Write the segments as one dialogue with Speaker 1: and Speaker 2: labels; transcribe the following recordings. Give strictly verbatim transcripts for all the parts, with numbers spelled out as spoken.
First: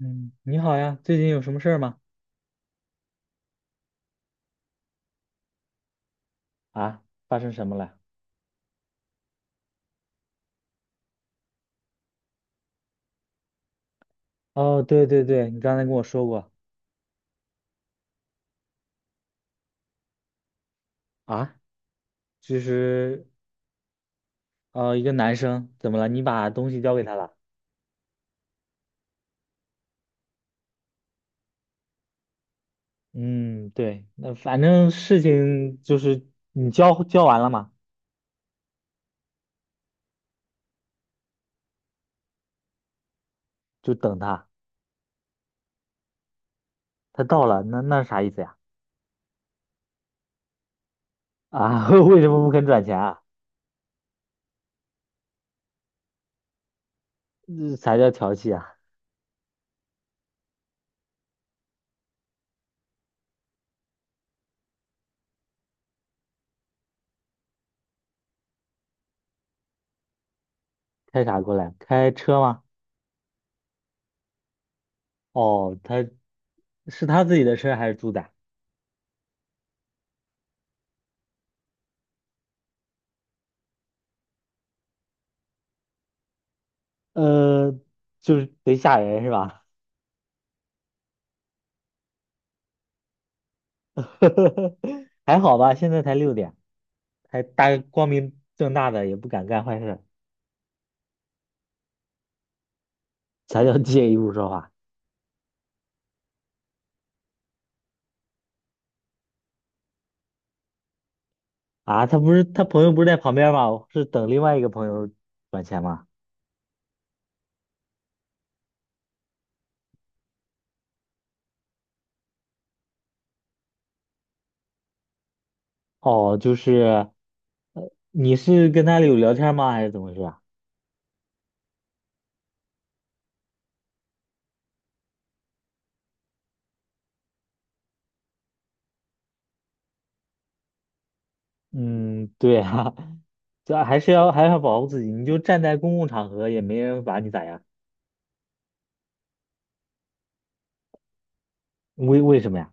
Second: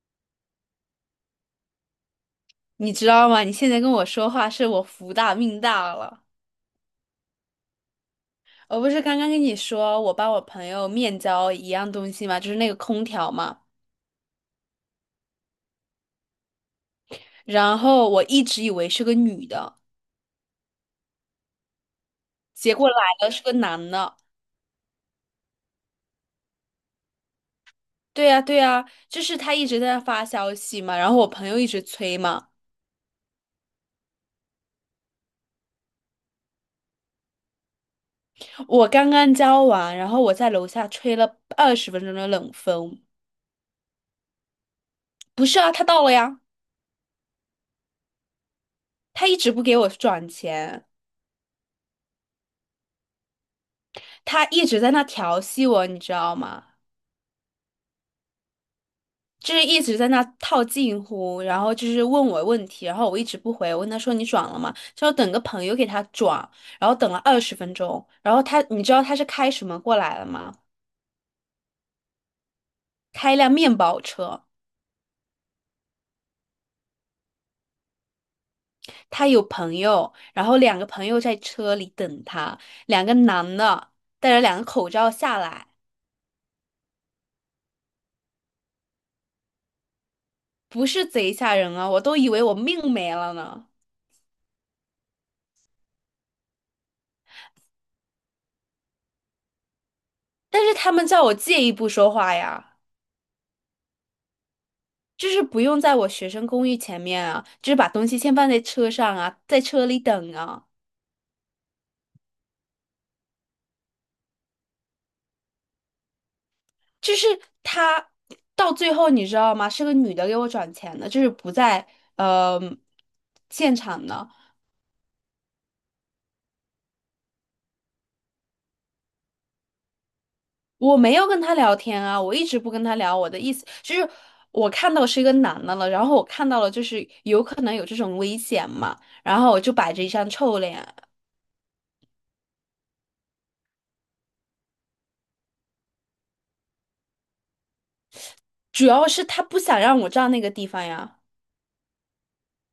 Speaker 1: 嗯，你好呀，最近有什么事儿吗？
Speaker 2: 你知道吗？你现在跟我说话，是我福大命大了。
Speaker 1: 啊，发生什么了？
Speaker 2: 我不是刚刚跟你说，我帮我朋友面交一样东西嘛，就是那个空调嘛。
Speaker 1: 哦，对对对，你刚才跟我说过。
Speaker 2: 然后我一直以为是个女的，
Speaker 1: 啊，就
Speaker 2: 结果来
Speaker 1: 是
Speaker 2: 了是个男的。
Speaker 1: 呃，一个男生怎么了？你把东西交给他了？
Speaker 2: 对呀，对呀，就是他一直在那发消息嘛，然后我朋友一直催嘛。
Speaker 1: 嗯，对，那反正事情就是你交交完了嘛，
Speaker 2: 我刚刚交完，然后我在楼下吹了二十分钟的冷风。
Speaker 1: 就等他。
Speaker 2: 不是啊，他到了呀，
Speaker 1: 他到了，那那是啥意思呀？
Speaker 2: 他一直不给我转钱，
Speaker 1: 啊，为什么不肯转钱啊？
Speaker 2: 他一直在那调戏我，你知道吗？
Speaker 1: 这啥叫调戏啊？
Speaker 2: 就是一直在那套近乎，然后就是问我问题，然后我一直不回，我问他说你转了吗？就要等个朋友给他转，然后等了二十分钟，然后他你知道他是开什么过来了吗？
Speaker 1: 开啥过来？开车吗？
Speaker 2: 开一辆面包车，
Speaker 1: 哦，他是他自己的车还是租的？
Speaker 2: 他有朋友，然后两个朋友在车里等他，两个男的戴着两个口罩下来，
Speaker 1: 呃，就是贼吓人是吧？
Speaker 2: 不是贼吓人啊，我都以为我命没了呢，
Speaker 1: 还好吧，现在才六点，还大光明正大的也不敢干坏事，
Speaker 2: 但是他们叫我借一步说话呀。
Speaker 1: 才叫借一步说话
Speaker 2: 就是不用在我学生公寓前面啊，就是把东西先放在车上啊，在车里等啊。
Speaker 1: 啊！他不是他朋友不是在旁边吗？是等另外一个朋友转钱吗？
Speaker 2: 就是他到最后你知道吗？是个女的给我转钱的，就是不在呃现场的。
Speaker 1: 哦，就是呃，你是跟他有聊天吗？还是怎么回事啊？
Speaker 2: 我没有跟他聊天啊，我一直不跟他聊。我的意思就是，我看到是一个男的了，然后我看到了就是有可能有这种危险嘛，然后我就摆着一张臭脸。
Speaker 1: 嗯 对啊，这还是要还是要保护自己，你就站在公共场合也没人把你咋样。
Speaker 2: 主要是他不想让我站那个地方呀，
Speaker 1: 为为什么呀？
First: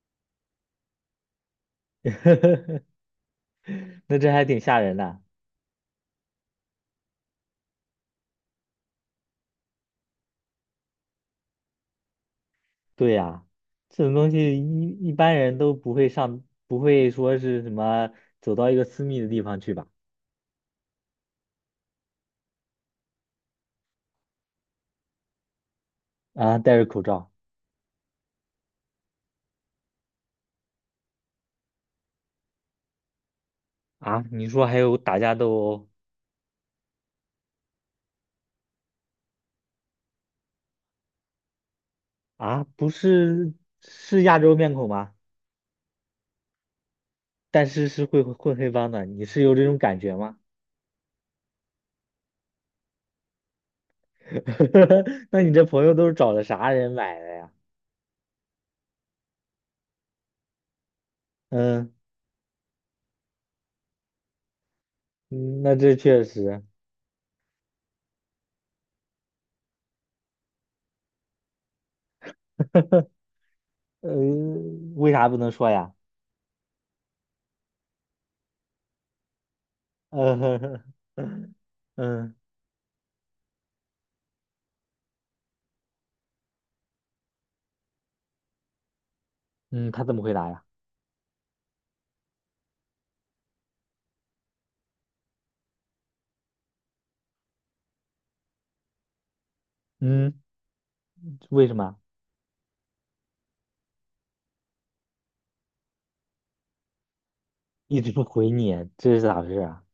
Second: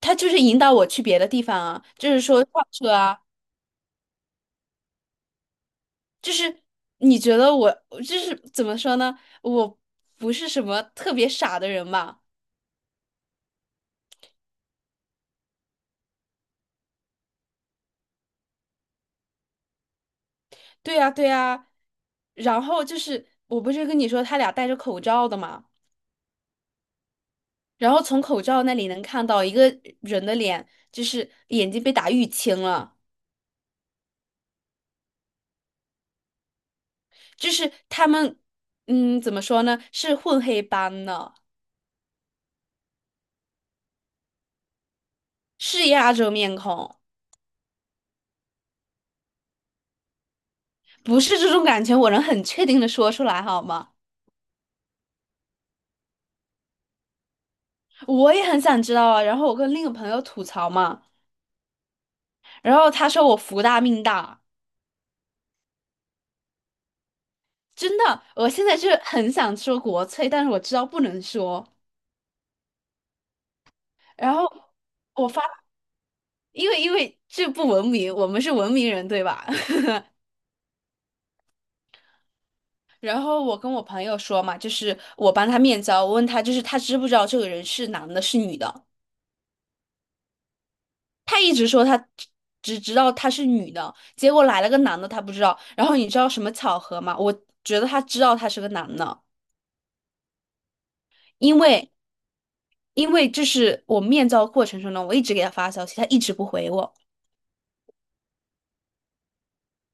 Speaker 2: 他就是引导我去别的地方啊，就是说上车 啊。
Speaker 1: 那这还挺吓人的。
Speaker 2: 就是你觉得我就是怎么说呢？我不是什么特别傻的人嘛。
Speaker 1: 对呀，这种东西一一般人都不会上，不会说是什么走到一个私密的地方去吧？
Speaker 2: 对呀，对呀。然后就是我不是跟你说他俩戴着口罩的嘛，
Speaker 1: 啊，戴着口罩。
Speaker 2: 然后从口罩那里能看到一个人的脸，就是眼睛被打淤青了，
Speaker 1: 啊，你说还有打架斗殴
Speaker 2: 就是他们，嗯，怎么说呢？是混黑斑的，
Speaker 1: 啊？不是，是亚洲面孔吗？
Speaker 2: 是亚洲面孔，
Speaker 1: 但是是会混黑帮的，你是有这种感觉吗？
Speaker 2: 不是这种感觉，我能很确定的说出来好吗？
Speaker 1: 那你这朋友都是找的啥人买的呀？
Speaker 2: 我也很想知道啊。然后我跟另一个朋友吐槽嘛。
Speaker 1: 嗯，
Speaker 2: 然后他说我福大命大，
Speaker 1: 嗯那这确实。
Speaker 2: 真的，我现在就是很想说国粹，但是我知道不能说。
Speaker 1: 呃，
Speaker 2: 然后
Speaker 1: 为啥
Speaker 2: 我
Speaker 1: 不
Speaker 2: 发，
Speaker 1: 能说呀？
Speaker 2: 因为因为这不文明，我们是文明人，对吧？
Speaker 1: 嗯
Speaker 2: 然后我跟我朋友说嘛，就是我帮他面交，我问他就是他知不知道这个人是男的，是女的。
Speaker 1: 嗯，他怎么回答呀？
Speaker 2: 他一直说他只只知道他是女的，结果来了个男的，他不知道。然后你知道什么巧合吗？我觉得他知道他是个男的，
Speaker 1: 嗯，
Speaker 2: 因
Speaker 1: 为什
Speaker 2: 为。
Speaker 1: 么？
Speaker 2: 因为这是我面交过程中呢，我一直给他发消息，他一直不回我。
Speaker 1: 一直不回你，这是咋回事啊？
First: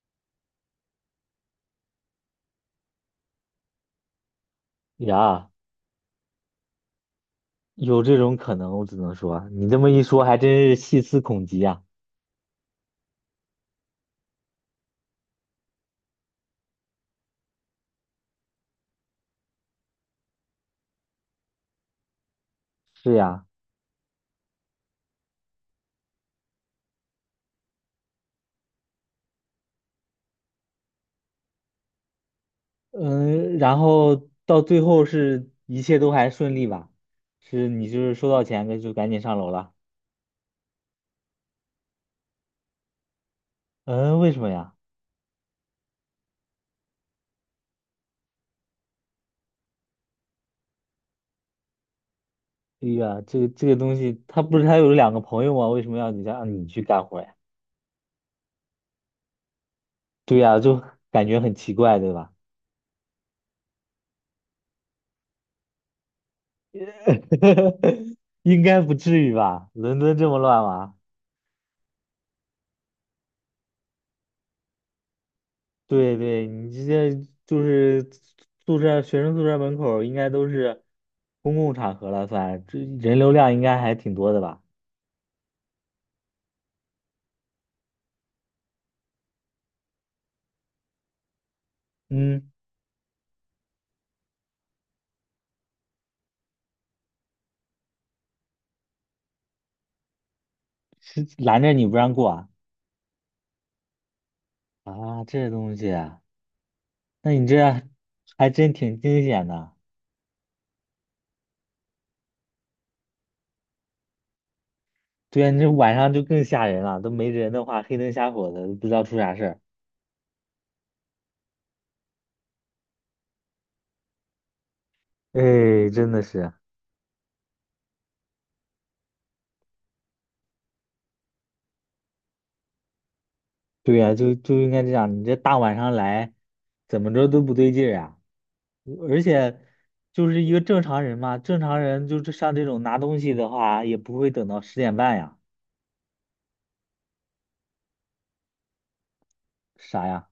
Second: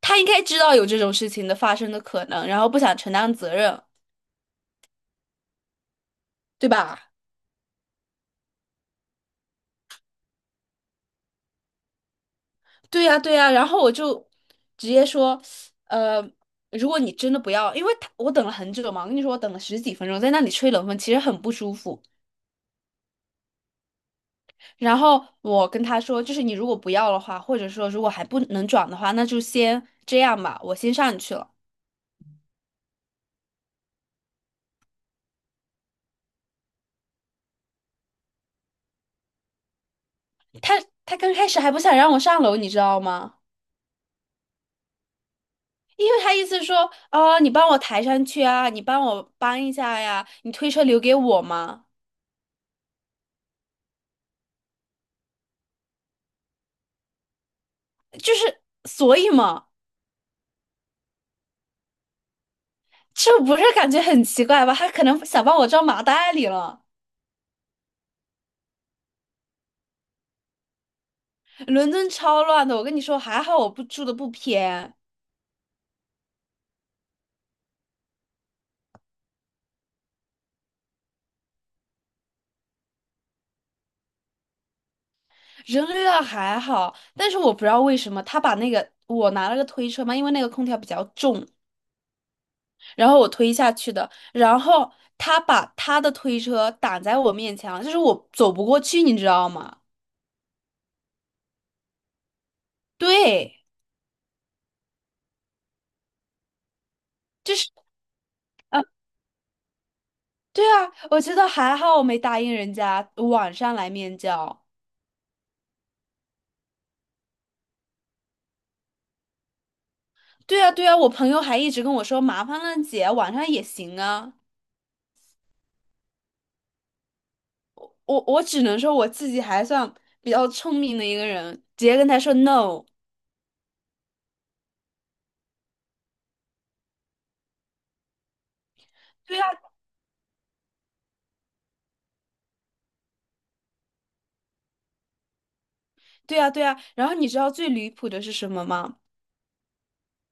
Speaker 2: 他应该知道有这种事情的发生的可能，然后不想承担责任，
Speaker 1: 呀，
Speaker 2: 对吧？
Speaker 1: 有这种可能，我只能说，你这么一说，还真是细思恐极啊。
Speaker 2: 对呀，对呀。然后我就直接说，呃，如果你真的不要，因为他我等了很久嘛，我跟你说我等了十几分钟，在那里吹冷风，其实很不舒服。
Speaker 1: 是呀，
Speaker 2: 然后我跟他说，就是你如果不要的话，或者说如果还不能转的话，那就先这样吧，我先上去了。
Speaker 1: 嗯，然后到最后是一切都还顺利吧？是你就是收到钱那就赶紧上楼了？
Speaker 2: 他他刚开始还不想让我上楼，你知道吗？
Speaker 1: 嗯，为什么呀？
Speaker 2: 因为他意思说，哦，你帮我抬上去啊，你帮我搬一下呀，你推车留给我嘛，
Speaker 1: 哎呀，这个这个东西，他不是还有两个朋友吗？为什么要你让你去干活呀？
Speaker 2: 就是所以嘛，
Speaker 1: 对呀，就感觉很奇怪，对吧？
Speaker 2: 这不是感觉很奇怪吧？他可能想把我装麻袋里了。
Speaker 1: 应该不至于吧？伦敦这么乱吗？
Speaker 2: 伦敦超乱的，我跟你说，还好我不住的不偏，
Speaker 1: 对对，你这些就是宿舍学生宿舍门口儿应该都是公共场合了算，这人流量应该还挺多的吧？
Speaker 2: 人流量还好，但是我不知道为什么他把那个我拿了个推车嘛，因为那个空调比较重，
Speaker 1: 嗯，
Speaker 2: 然后我推下去的，然后他把他的推车挡在我面前了，就是我走不过去，你知道吗？
Speaker 1: 是拦着你不让过啊？
Speaker 2: 对。
Speaker 1: 啊，这东西啊，那你
Speaker 2: 就
Speaker 1: 这
Speaker 2: 是
Speaker 1: 还真挺惊险的。
Speaker 2: 对啊，我觉得还好，我没答应人家晚上来面交。
Speaker 1: 对呀，你这晚上就更吓人了，都没人的话，黑灯瞎火的，都不知道出啥事儿。
Speaker 2: 对啊，对啊，我朋友还一直跟我说，麻烦了姐，晚上也行啊。
Speaker 1: 哎，真的是，
Speaker 2: 我我只能说我自己还算比较聪明的一个人，直接跟他说 no。
Speaker 1: 对呀，就就应该这样，你这大晚上来，怎么着都不对劲儿啊。而
Speaker 2: 对啊，
Speaker 1: 且就是一个正常人嘛，正常人就是像这种拿东西的话，也不会等到十点半呀。
Speaker 2: 对啊，对啊。然后你知道最离谱的是什么吗？
Speaker 1: 啥呀？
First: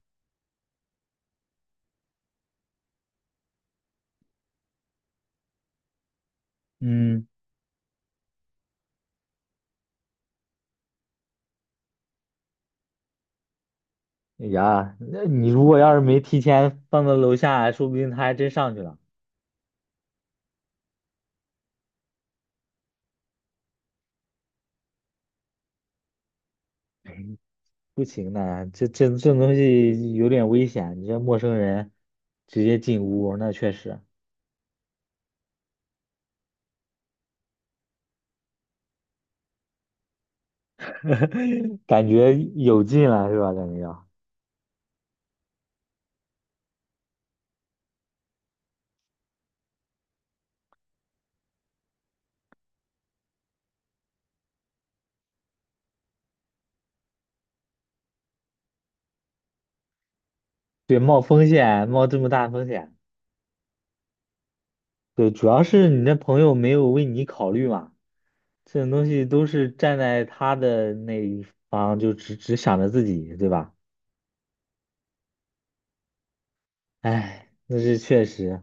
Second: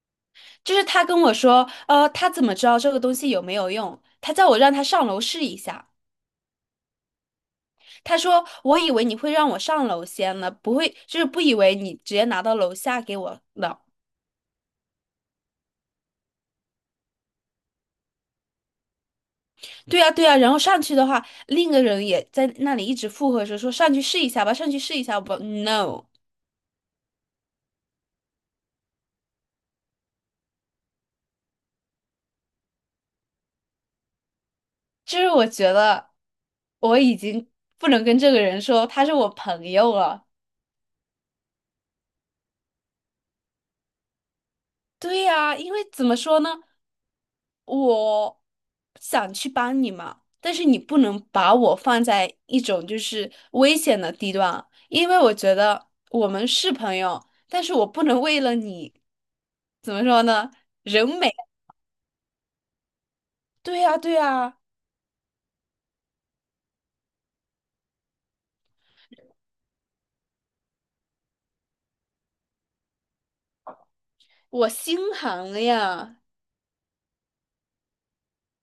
Speaker 2: 就是他跟我说，呃，他怎么知道这个东西有没有用？他叫我让他上楼试一下。
Speaker 1: 嗯，
Speaker 2: 他说："我以为你会让我上楼先呢，不会，就是不以为你直接拿到楼下给我的。"
Speaker 1: 哎呀，那你如果要是没提前放到楼下，说不定他还真上去了。
Speaker 2: 对呀，对呀，然后上去的话，另一个人也在那里一直附和着说："上去试一下吧，上去试一下吧。"No,
Speaker 1: 不行的，这这这东西有点危险，你这陌生人直接进屋，那确实
Speaker 2: 就是我觉得我已经不能跟这个人说他是我朋友了。
Speaker 1: 感觉有劲了，是吧？感觉要
Speaker 2: 对呀，因为怎么说呢，我想去帮你嘛，但是你不能把我放在一种就是危险的地段啊，因为我觉得我们是朋友，但是我不能为了你，怎么说呢，
Speaker 1: 对
Speaker 2: 人
Speaker 1: 冒
Speaker 2: 美。
Speaker 1: 风险，冒这么大风险。
Speaker 2: 对呀，对呀。
Speaker 1: 对，主要是你那朋友没有为你考虑嘛。这种东西都是站在他的那一方，就只只想着自己，对吧？
Speaker 2: 我心寒了呀！
Speaker 1: 哎，那是确实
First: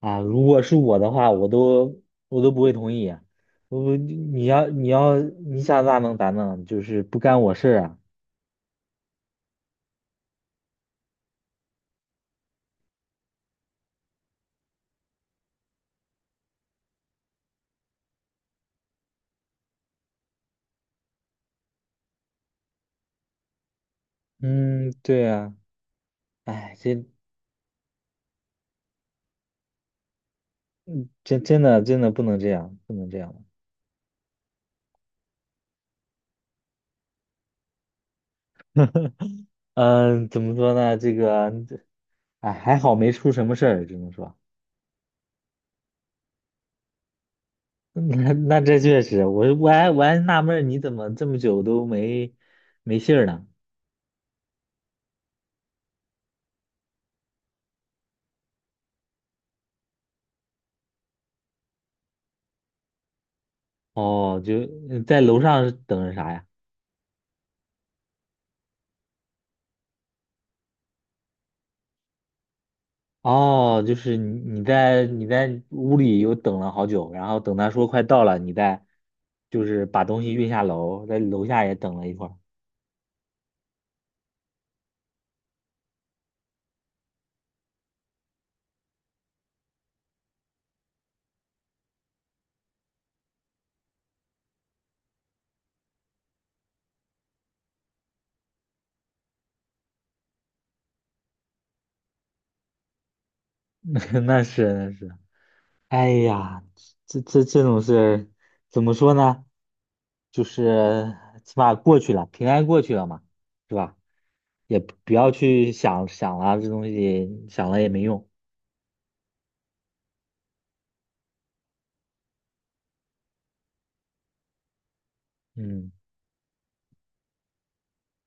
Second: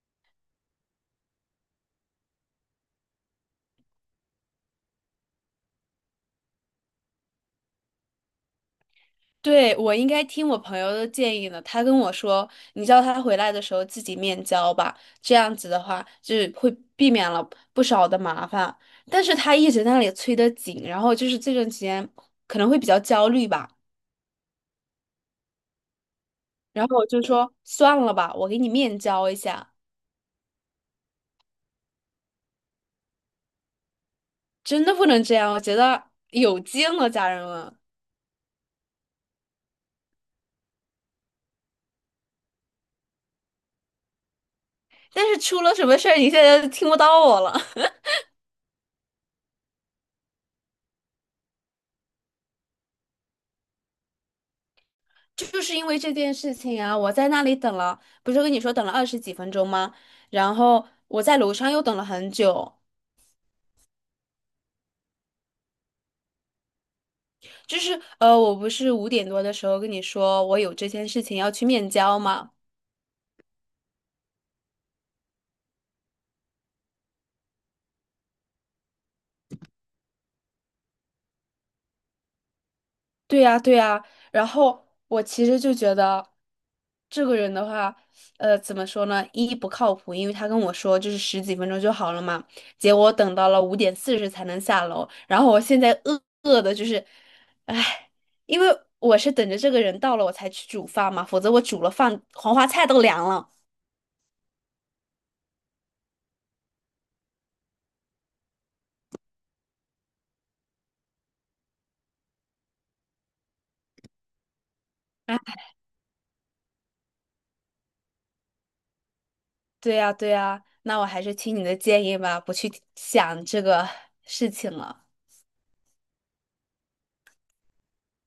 Speaker 1: 啊。如果是我的话，我都我都不会同意啊。我你要你要你想咋弄咋弄，就是不干我事儿啊。
Speaker 2: 对，我应该听我朋友的建议呢。他跟我说，你叫他回来的时候自己面交吧，这样子的话就是会避免了不少的麻烦。但是他一直在那里催得紧，然后就是这段时间可能会比较焦虑吧。
Speaker 1: 嗯，对啊。哎，
Speaker 2: 然后
Speaker 1: 这
Speaker 2: 我就说算了吧，我给你面交一下。
Speaker 1: 真真的真的不能这样，不能这样。
Speaker 2: 真的不能这样，我觉得有劲了，家人们。
Speaker 1: 嗯，怎么说呢？这个，哎，还好没出什么事儿，只能说。
Speaker 2: 但是出了什么事儿，你现在就听不到我了。
Speaker 1: 那那这确实，我我还我还纳闷儿你怎么这么久都没没信儿呢？
Speaker 2: 就是因为这件事情啊，我在那里等了，不是跟你说等了二十几分钟吗？然后我在楼上又等了很久。
Speaker 1: 哦，就呃在楼上是等着啥呀？
Speaker 2: 就是呃，我不是五点多的时候跟你说我有这件事情要去面交吗？
Speaker 1: 哦，就是你你在你在屋里又等了好久，然后等他说快到了，你再就是把东西运下楼，在楼下也等了一会儿。
Speaker 2: 对呀，对呀，然后我其实就觉得，这个人的话，呃，怎么说呢？一不靠谱，因为他跟我说就是十几分钟就好了嘛，结果等到了五点四十才能下楼，然后我现在饿饿的就是，唉，因为我是等着这个人到了我才去煮饭嘛，否则我煮了饭，黄花菜都凉了。
Speaker 1: 那是那是，哎呀，这这这种事儿怎么说呢？就是起码过去了，平安过去了嘛，是吧？也不要
Speaker 2: 啊，
Speaker 1: 去想想了，这东西想了也没用。
Speaker 2: 对呀，对呀，那我还是听你的建议吧，不去想这个事情了。
Speaker 1: 嗯。